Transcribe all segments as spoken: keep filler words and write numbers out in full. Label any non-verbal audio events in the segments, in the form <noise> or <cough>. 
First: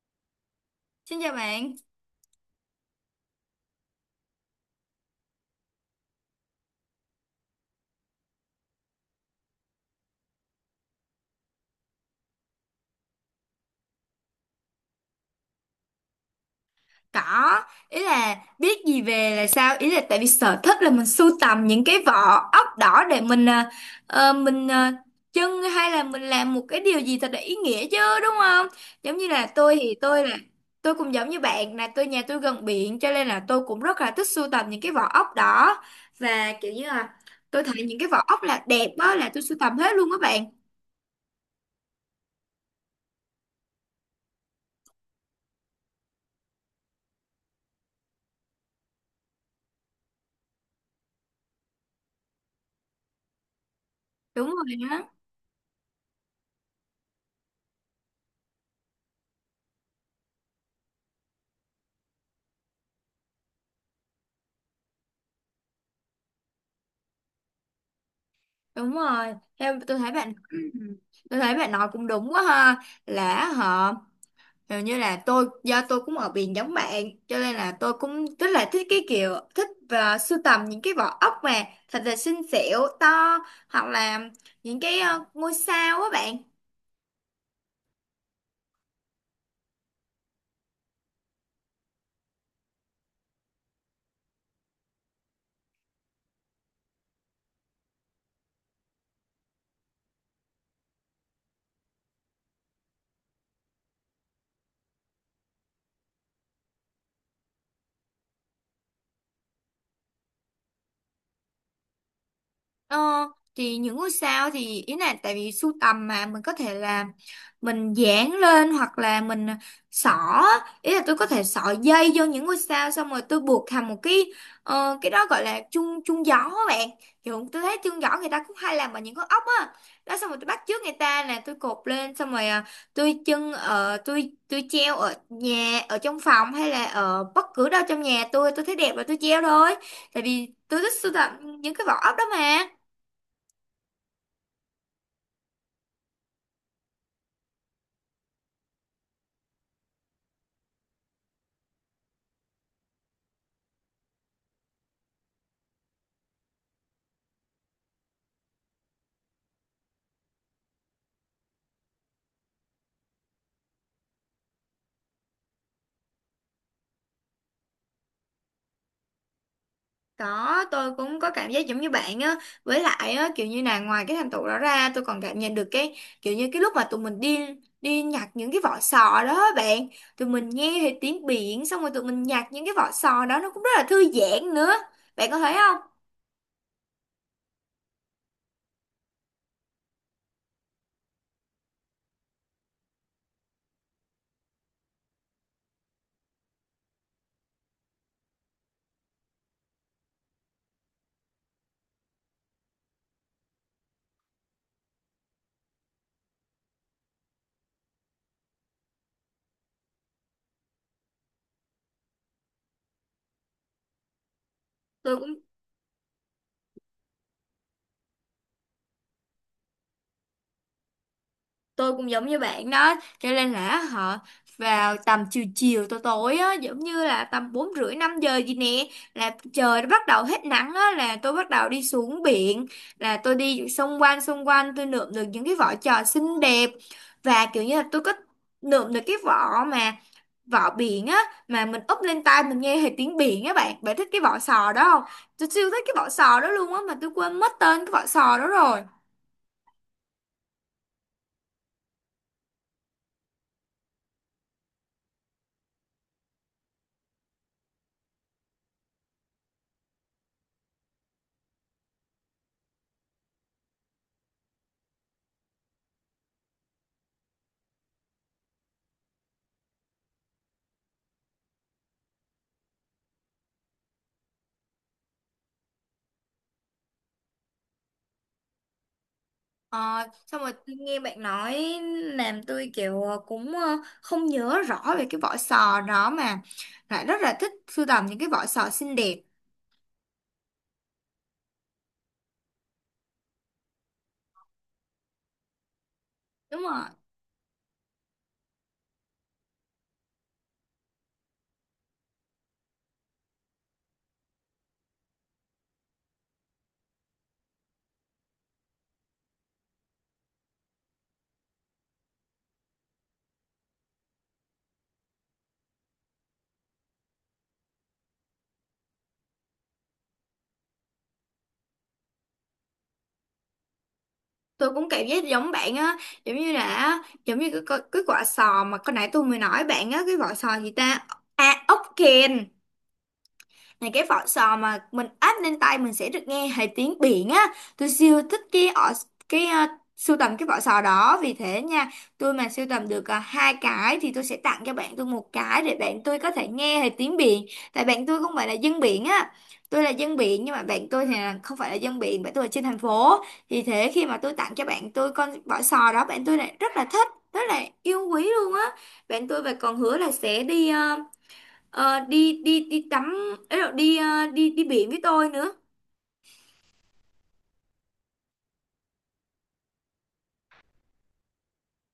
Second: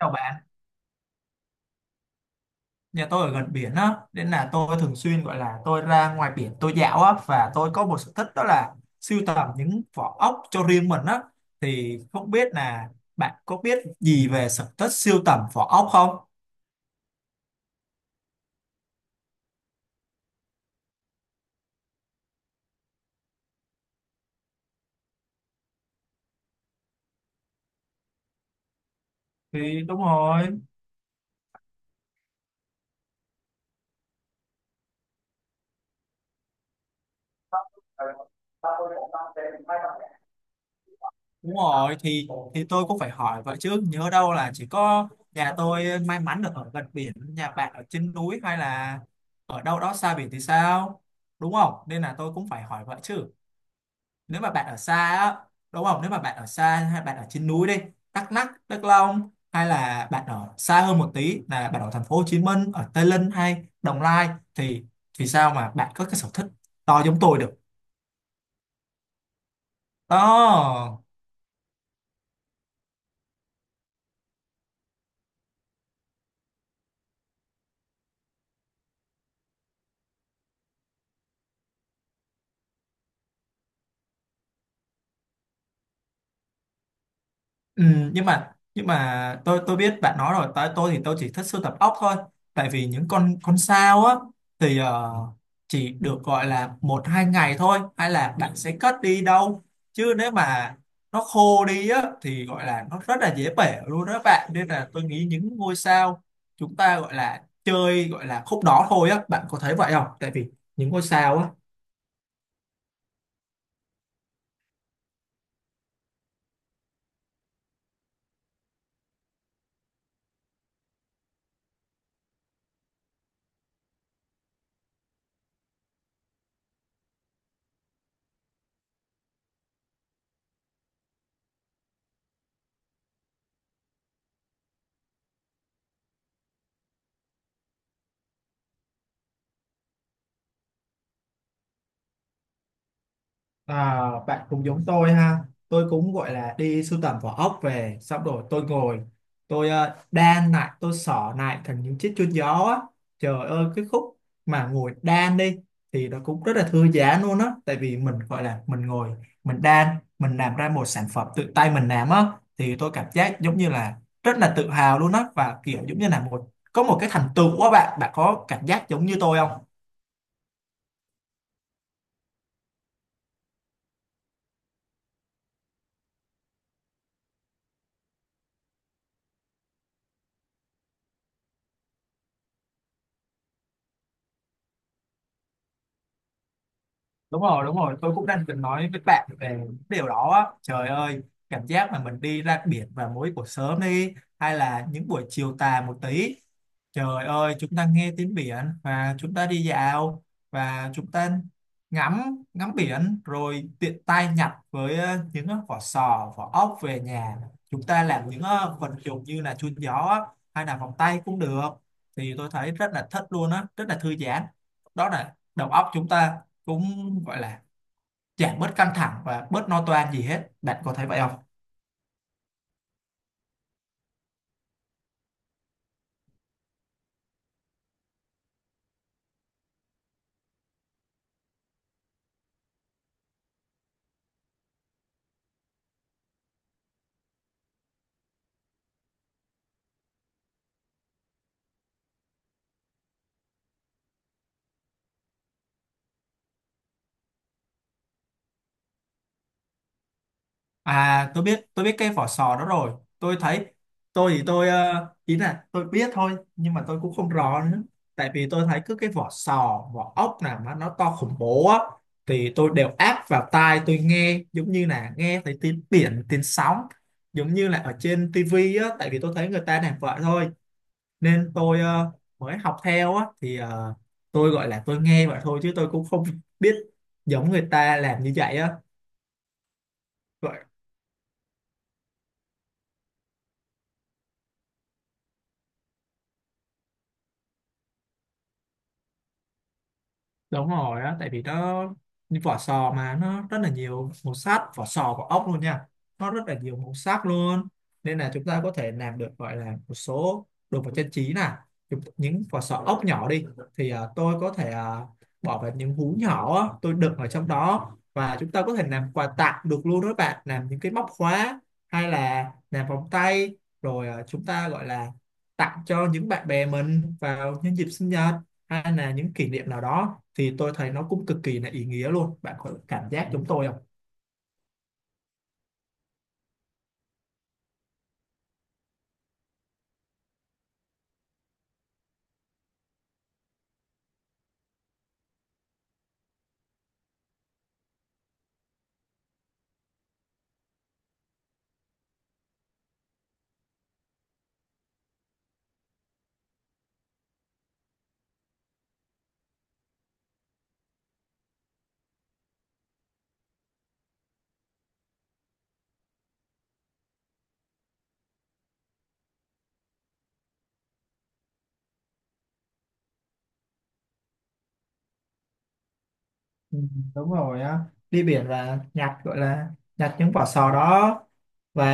Chào bạn, Xin chào bạn. nhà tôi ở gần biển á, nên là tôi thường xuyên gọi là tôi ra ngoài biển tôi dạo á, và tôi có một sở thích đó là sưu tầm những vỏ ốc cho riêng mình á. Thì không biết là bạn có biết gì về sở thích sưu tầm vỏ ốc không? Có, ý là biết gì về là sao? Ý là tại vì sở thích là mình sưu tầm những cái vỏ ốc đỏ để mình à, ờ, mình à, trưng hay là mình làm một cái điều gì thật là ý nghĩa chứ đúng không? Giống như là tôi Thì thì đúng tôi là rồi, tôi cũng giống như bạn, là tôi nhà tôi gần biển, cho nên là tôi cũng rất là thích sưu tầm những cái vỏ ốc đỏ, và kiểu như là tôi thấy những cái vỏ ốc là đẹp đó là tôi sưu tầm hết luôn các bạn. đúng rồi, thì thì tôi cũng phải hỏi vậy chứ, nhớ đâu là chỉ có nhà tôi may mắn được ở gần biển, nhà bạn ở trên núi hay là ở đâu đó xa biển thì sao? Đúng không? Nên là tôi cũng phải hỏi vậy chứ. Nếu Đúng mà bạn rồi ở xa á, đúng không, nếu mà bạn ở xa hay bạn ở trên núi đi, Đắk Lắk, Đắk Nông, hay là bạn ở xa hơn một tí là bạn ở thành phố Hồ Chí Minh, ở Tây Ninh hay Đồng Nai, thì thì sao mà bạn có cái sở thích to giống tôi được. Đúng rồi, theo tôi thấy bạn Đó. <clears throat> tôi thấy bạn nói cũng đúng quá ha, là họ hình như là tôi do tôi cũng ở biển giống bạn, cho nên là tôi cũng rất là thích cái kiểu thích và sưu tầm những cái vỏ ốc mà thật là xinh xẻo to, hoặc là những cái ờ, ngôi sao á bạn. Ừ, nhưng mà nhưng mà tôi tôi biết bạn nói rồi, tại tôi thì tôi chỉ thích sưu tập ốc thôi, tại vì những con con sao á thì ờ, chỉ được gọi là một hai ngày thôi, hay là bạn sẽ cất đi đâu, chứ nếu mà nó khô đi á thì gọi là nó rất là dễ bể luôn đó bạn, nên là tôi nghĩ những ngôi sao chúng ta gọi là chơi gọi là khúc đó thôi á, bạn có thấy vậy không, tại vì những ngôi sao á. Ờ, thì những ngôi sao thì ý là tại vì sưu tầm mà mình có thể là mình dán lên hoặc là mình xỏ á. Ý là tôi có thể xỏ dây vô những ngôi sao xong rồi tôi buộc thành một cái ờ, cái đó gọi là chuông chuông gió á bạn, kiểu tôi thấy chuông gió người ta cũng hay làm bằng những con ốc á đó, xong rồi tôi bắt chước người ta là tôi cột lên xong rồi à, tôi chân ở tôi tôi treo ở nhà ở trong phòng hay là ở bất cứ đâu trong nhà, tôi tôi thấy đẹp là tôi treo thôi, tại vì tôi thích sưu tầm những cái vỏ ốc đó mà. À, bạn cũng giống tôi ha, tôi cũng gọi là đi sưu tầm vỏ ốc về, xong rồi tôi ngồi tôi ờ, đan lại, tôi xỏ lại thành những chiếc chuông gió á. Trời ơi, cái khúc mà ngồi đan đi thì nó cũng rất là thư giãn luôn á, tại vì mình gọi là mình ngồi mình đan, mình làm ra một sản phẩm tự tay mình làm á, thì tôi cảm giác giống như là rất là tự hào luôn á, và kiểu giống như là một có một cái thành tựu á bạn. Bạn có cảm giác giống như tôi không? Có, tôi cũng có cảm giác giống như bạn á. Với lại á, kiểu như là ngoài cái thành tựu đó ra, tôi còn cảm nhận được cái kiểu như cái lúc mà tụi mình đi đi nhặt những cái vỏ sò đó á bạn, tụi mình nghe thấy tiếng biển, xong rồi tụi mình nhặt những cái vỏ sò đó, nó cũng rất là thư giãn nữa. Bạn có thấy không? Đúng rồi, đúng rồi, tôi cũng đang định nói với bạn về điều đó á. Trời ơi, cảm giác mà mình đi ra biển vào mỗi buổi sớm đi hay là những buổi chiều tà một tí. Trời ơi, chúng ta nghe tiếng biển và chúng ta đi dạo và chúng ta ngắm ngắm biển rồi tiện tay nhặt với ờ, những ờ, vỏ sò, vỏ ốc về nhà. Chúng ta làm những ờ, vật dụng như là chun gió á, hay là vòng tay cũng được. Thì tôi thấy rất là thích luôn á, rất là thư giãn. Đó Tôi là cũng đầu óc chúng ta cũng gọi là giảm bớt căng thẳng và bớt lo toan gì hết. Bạn có thấy vậy không? tôi cũng giống như bạn đó, cho nên là họ vào tầm chiều chiều tối tối á, giống như là tầm bốn rưỡi năm giờ gì nè, là trời nó bắt đầu hết nắng á là tôi bắt đầu đi xuống biển, là tôi đi xung quanh xung quanh tôi lượm được những cái vỏ trò xinh đẹp, và kiểu như là tôi có lượm được cái vỏ mà vỏ biển á, mà mình úp lên tai mình nghe hệt tiếng biển á bạn. Bạn thích cái vỏ sò đó không? Tôi siêu thích cái vỏ sò đó luôn á, mà tôi quên mất tên cái vỏ sò đó rồi. À, tôi biết, tôi biết cái vỏ sò đó rồi, tôi thấy tôi thì tôi ờ, ý là tôi biết thôi, nhưng mà tôi cũng không rõ nữa, tại vì tôi thấy cứ cái vỏ sò vỏ ốc nào mà nó to khủng bố á, thì tôi đều áp vào tai tôi nghe, giống như là nghe thấy tiếng biển, tiếng sóng, giống như là ở trên tivi á, tại vì tôi thấy người ta làm vậy thôi nên tôi ờ, mới học theo á, thì ờ, tôi gọi là tôi nghe vậy thôi, chứ tôi cũng không <laughs> biết giống người ta làm như vậy á. Ờ, Xong rồi tôi nghe bạn nói làm tôi kiểu ờ, cũng ờ, không nhớ rõ về cái vỏ sò đó mà lại rất là thích sưu tầm những cái vỏ sò xinh đẹp. Đúng rồi á, tại vì nó như vỏ sò mà nó rất là nhiều màu sắc, vỏ sò vỏ ốc luôn nha, nó rất là Đúng nhiều rồi, màu sắc luôn, nên là chúng ta có thể làm được gọi là một số đồ vật trang trí nè. Chúng- những vỏ sò ốc nhỏ đi thì à, tôi có thể à, bỏ vào những hú nhỏ á, tôi đựng ở trong đó, và chúng ta có thể làm quà tặng được luôn đó các bạn, làm những cái móc khóa hay là làm vòng tay, rồi à, chúng ta gọi là tặng cho những bạn bè mình vào nhân dịp sinh nhật hay là những kỷ niệm nào đó, thì tôi thấy nó cũng cực kỳ là ý nghĩa luôn. Bạn có cảm giác giống tôi không? tôi cũng cảm giác giống bạn á, giống như là giống như cái, cái, cái quả sò mà hồi nãy tôi mới nói bạn á, cái vỏ sò gì ta, à ốc kèn. Này cái vỏ sò mà mình áp lên tay mình sẽ được nghe thấy tiếng biển á. Tôi siêu thích cái ở cái ờ, sưu tầm cái vỏ sò đó vì thế nha. Tôi mà sưu tầm được ờ, hai cái thì tôi sẽ tặng cho bạn tôi một cái để bạn tôi có thể nghe thấy tiếng biển. Tại bạn tôi không phải là dân biển á. Tôi là dân biển nhưng mà bạn tôi thì là không phải là dân biển, bạn tôi là trên thành phố. Vì thế khi mà tôi tặng cho bạn tôi con vỏ sò đó, bạn tôi lại rất là thích, rất là yêu quý luôn á. Bạn tôi và còn hứa là sẽ đi ờ, Ờ, đi đi đi tắm ấy, rồi đi ờ, đi đi biển với tôi nữa. Ừ, đúng rồi á, đi biển là nhặt gọi là nhặt những vỏ sò đó và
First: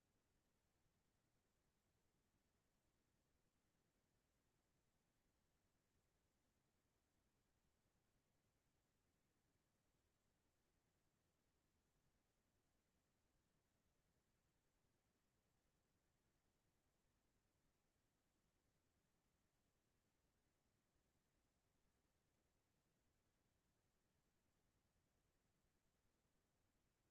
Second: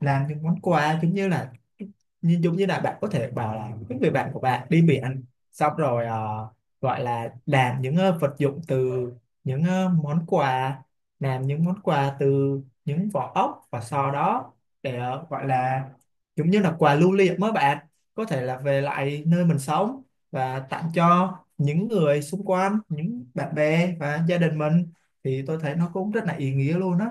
làm những món quà, giống như là như giống như là bạn có thể bảo là những người bạn của bạn đi biển, xong rồi ờ, gọi là làm những ờ, vật dụng từ những ờ, món quà, làm những món quà từ những vỏ ốc, và sau đó để ờ, gọi là giống như là quà lưu niệm, mới bạn có thể là về lại nơi mình sống và tặng cho những người xung quanh, những bạn bè và gia đình mình, thì tôi thấy nó cũng rất là ý nghĩa luôn á.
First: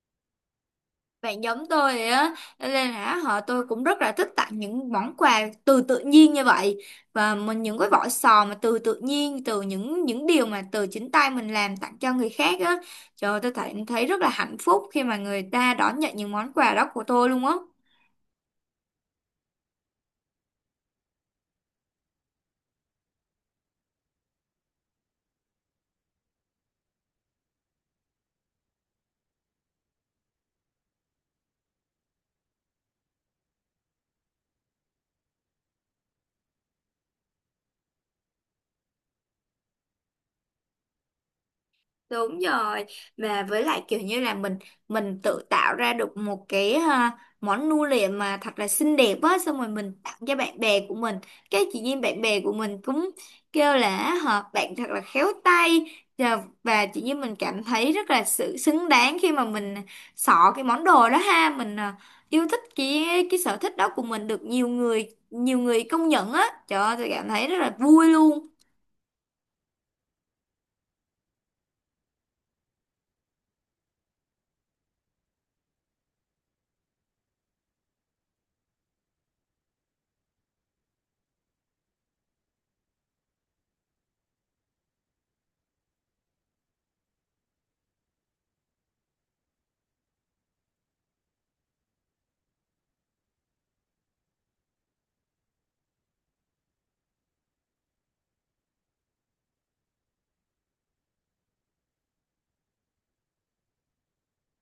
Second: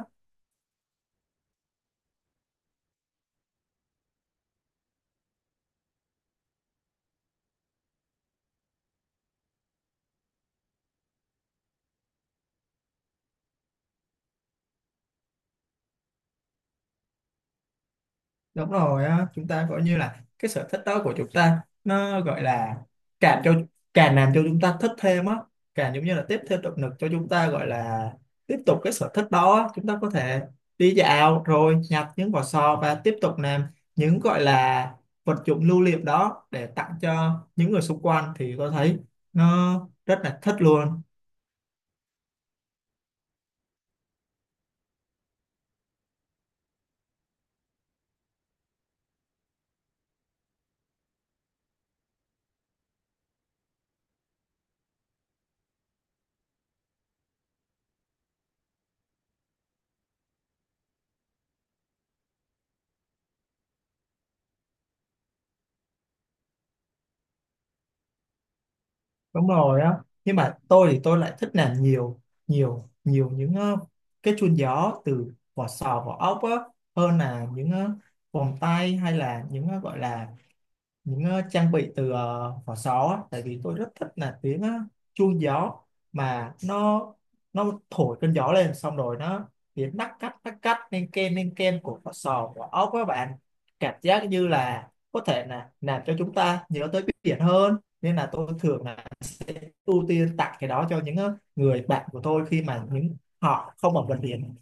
Bạn giống tôi vậy á. Cho nên là họ tôi cũng rất là thích tặng những món quà từ tự nhiên như vậy, và mình những cái vỏ sò mà từ tự nhiên, từ những những điều mà từ chính tay mình làm tặng cho người khác á. Trời ơi, tôi thấy thấy rất là hạnh phúc khi mà người ta đón nhận những món quà đó của tôi luôn á. Đúng rồi á, chúng ta gọi như là cái sở thích đó của chúng ta nó gọi là càng cho càng làm cho chúng ta thích thêm á, càng giống như là tiếp thêm động lực cho chúng ta, gọi là tiếp tục cái sở thích đó á. Chúng ta có thể đi dạo rồi nhặt những vỏ sò và tiếp tục làm những gọi là vật dụng lưu niệm đó để tặng cho những người xung quanh, thì có thấy nó rất là thích luôn. Đúng rồi, và với lại kiểu như là mình mình tự tạo ra được một cái ha, món nu liệm mà thật là xinh đẹp á, xong rồi mình tặng cho bạn bè của mình, cái chị nhiên bạn bè của mình cũng kêu là họ bạn thật là khéo tay, và, và chị nhiên mình cảm thấy rất là sự xứng đáng khi mà mình xỏ cái món đồ đó ha, mình à, yêu thích cái cái sở thích đó của mình được nhiều người nhiều người công nhận á. Trời ơi tôi cảm thấy rất là vui luôn. Đúng rồi á, nhưng mà tôi thì tôi lại thích làm nhiều, nhiều nhiều những ờ, cái chuông gió từ vỏ sò vỏ ốc á, hơn là những ờ, vòng tay hay là những ờ, gọi là những ờ, trang bị từ ờ, vỏ sò á, tại vì tôi rất thích là tiếng ờ, chuông gió, mà nó nó thổi cơn gió lên, xong rồi nó tiếng nắc cắt nắc cắt, nên ken nên ken của vỏ sò, của ốc, các bạn cảm giác như là có thể là làm cho chúng ta nhớ tới biển hơn, nên là tôi thường là sẽ ưu tiên tặng cái đó cho những ờ, người bạn của tôi khi mà những họ không ở gần biển.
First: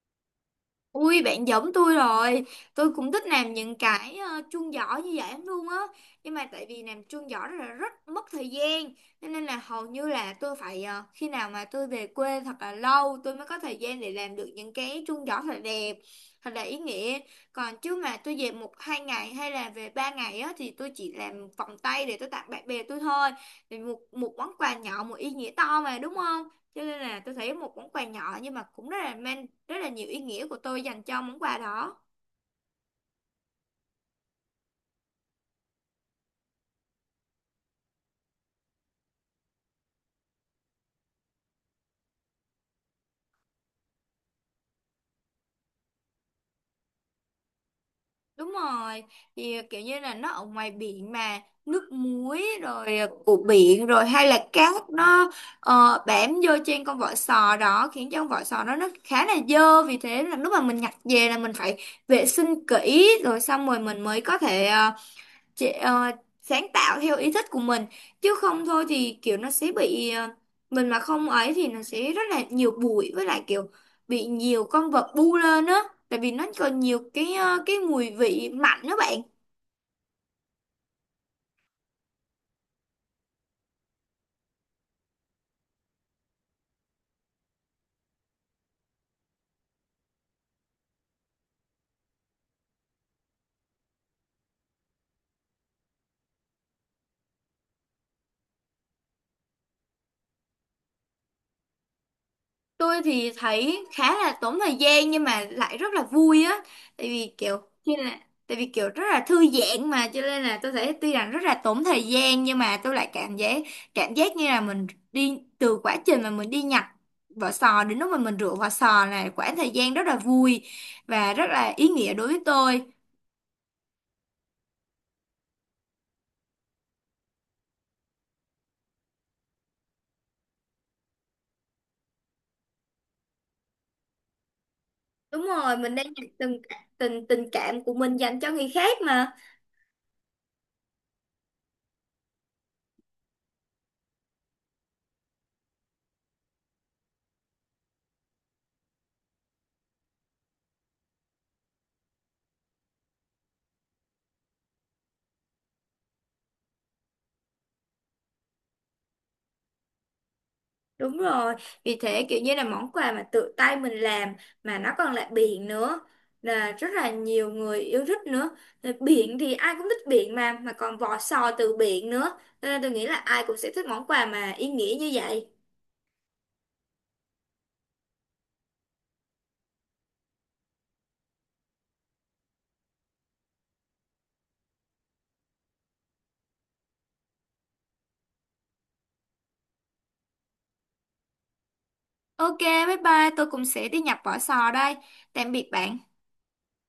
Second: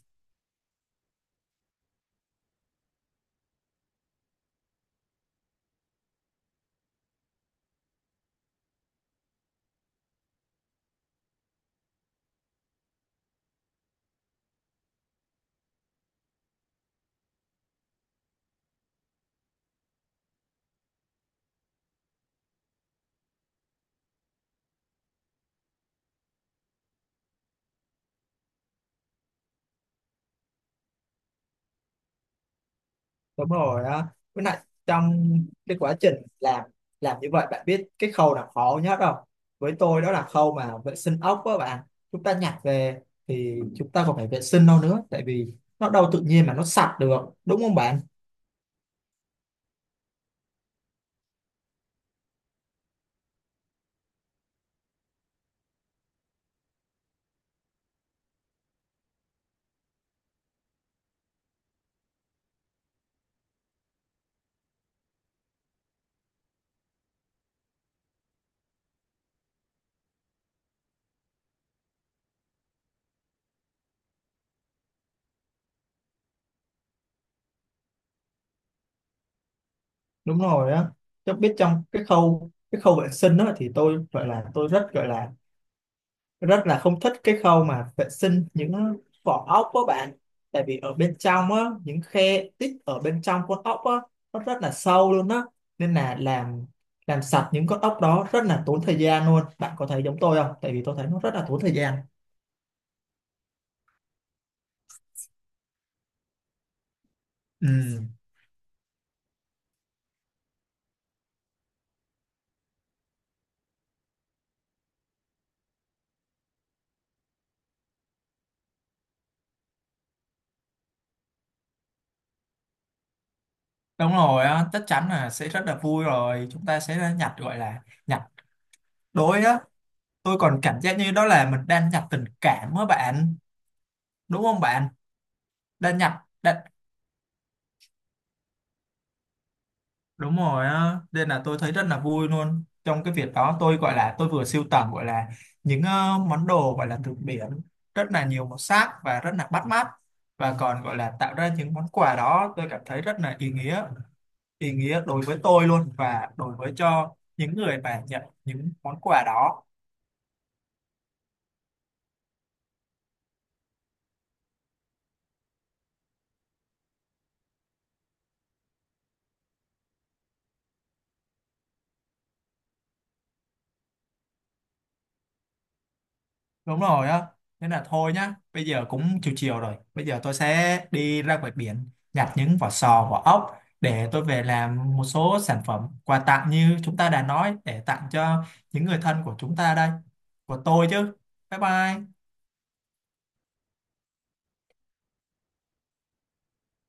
Ui bạn giống tôi rồi. Tôi cũng thích làm những cái ờ, chuông giỏ như vậy lắm luôn á. Nhưng mà tại vì làm chuông giỏ rất là rất mất thời gian, Nên nên là hầu như là tôi phải ờ, khi nào mà tôi về quê thật là lâu tôi mới có thời gian để làm được những cái chuông giỏ thật là đẹp, thật là ý nghĩa. Còn chứ mà tôi về một hai ngày hay là về ba ngày á, thì tôi chỉ làm vòng tay để tôi tặng bạn bè tôi thôi. Thì một, một món quà nhỏ một ý nghĩa to mà đúng không, cho nên là tôi thấy một món quà nhỏ nhưng mà cũng rất là mang rất là nhiều ý nghĩa của tôi dành cho món quà đó. Đúng rồi á, với lại trong cái quá trình làm làm như vậy, bạn biết cái khâu nào khó nhất không? Với tôi đó là khâu mà vệ sinh ốc á bạn, chúng ta nhặt về thì chúng ta còn phải vệ sinh đâu nữa, tại vì nó đâu tự nhiên mà nó sạch được, đúng không bạn? Đúng rồi, thì ờ, kiểu như là nó ở ngoài biển mà nước muối rồi, của biển rồi, hay là cát nó ờ, bám vô trên con vỏ sò đó khiến cho con vỏ sò đó nó khá là dơ, vì thế là lúc mà mình nhặt về là mình phải vệ sinh kỹ rồi xong rồi mình mới có thể ờ, chị, ờ, sáng tạo theo ý thích của mình, chứ không thôi thì kiểu nó sẽ bị ờ, mình mà không ấy thì nó sẽ rất là nhiều bụi, với lại kiểu bị nhiều con vật bu lên á, tại vì nó còn nhiều cái ờ, cái mùi vị mạnh đó bạn. Đúng rồi á, tôi biết trong cái khâu, cái khâu vệ sinh đó thì tôi gọi là tôi rất gọi là rất là không thích cái khâu mà vệ sinh những vỏ ốc của bạn, tại vì ở bên trong á, những khe tích ở bên trong con ốc á, nó rất là sâu luôn á, nên là làm làm sạch những con ốc đó rất là tốn thời gian luôn. Bạn có thấy giống tôi không, tại vì tôi thấy nó rất là tốn thời gian. Tôi thì thấy khá là tốn thời gian nhưng mà lại rất là vui á, tại vì kiểu như Ừ, là tại vì kiểu rất là thư giãn mà, cho nên là tôi thấy tuy rằng rất là tốn thời gian nhưng mà tôi lại cảm giác cảm giác như là mình đi từ quá trình mà mình đi nhặt vỏ sò đến lúc mà mình rửa vỏ sò là quãng thời gian rất là vui và rất là ý nghĩa đối với tôi. đúng rồi á, chắc chắn là sẽ rất là vui rồi. Chúng ta sẽ nhặt gọi là nhặt đối á. Tôi còn cảm giác như đó là mình đang nhặt tình cảm á bạn. Đúng không bạn? Đúng rồi, mình Đang đang nhặt, nhặt đang, từng từng tình cảm của mình dành cho người khác mà. đúng rồi á, nên là tôi thấy rất là vui luôn. Trong cái việc đó tôi gọi là tôi vừa sưu tầm gọi là những ờ, món đồ gọi là từ biển, rất là nhiều màu sắc và rất là bắt mắt, và còn gọi là tạo ra những món quà đó, tôi cảm thấy rất là ý nghĩa, ý nghĩa đối với tôi luôn và đối với cho những người mà nhận những món quà đó. Đúng rồi, vì thế kiểu như là món quà mà tự tay mình làm mà nó còn lại biển nữa là rất là nhiều người yêu thích nữa. Rồi biển thì ai cũng thích biển mà mà còn vỏ sò từ biển nữa, cho nên tôi nghĩ là ai cũng sẽ thích món quà mà ý nghĩa như vậy. Đúng rồi á, nên là thôi nhá, bây giờ cũng chiều chiều rồi, bây giờ tôi sẽ đi ra ngoài biển nhặt những vỏ sò vỏ ốc để tôi về làm một số sản phẩm quà tặng như chúng ta đã nói, để tặng cho những người thân của chúng ta đây, của tôi chứ. Bye bye. Ok, bye bye, tôi cũng sẽ đi nhập vỏ sò đây. Tạm biệt bạn.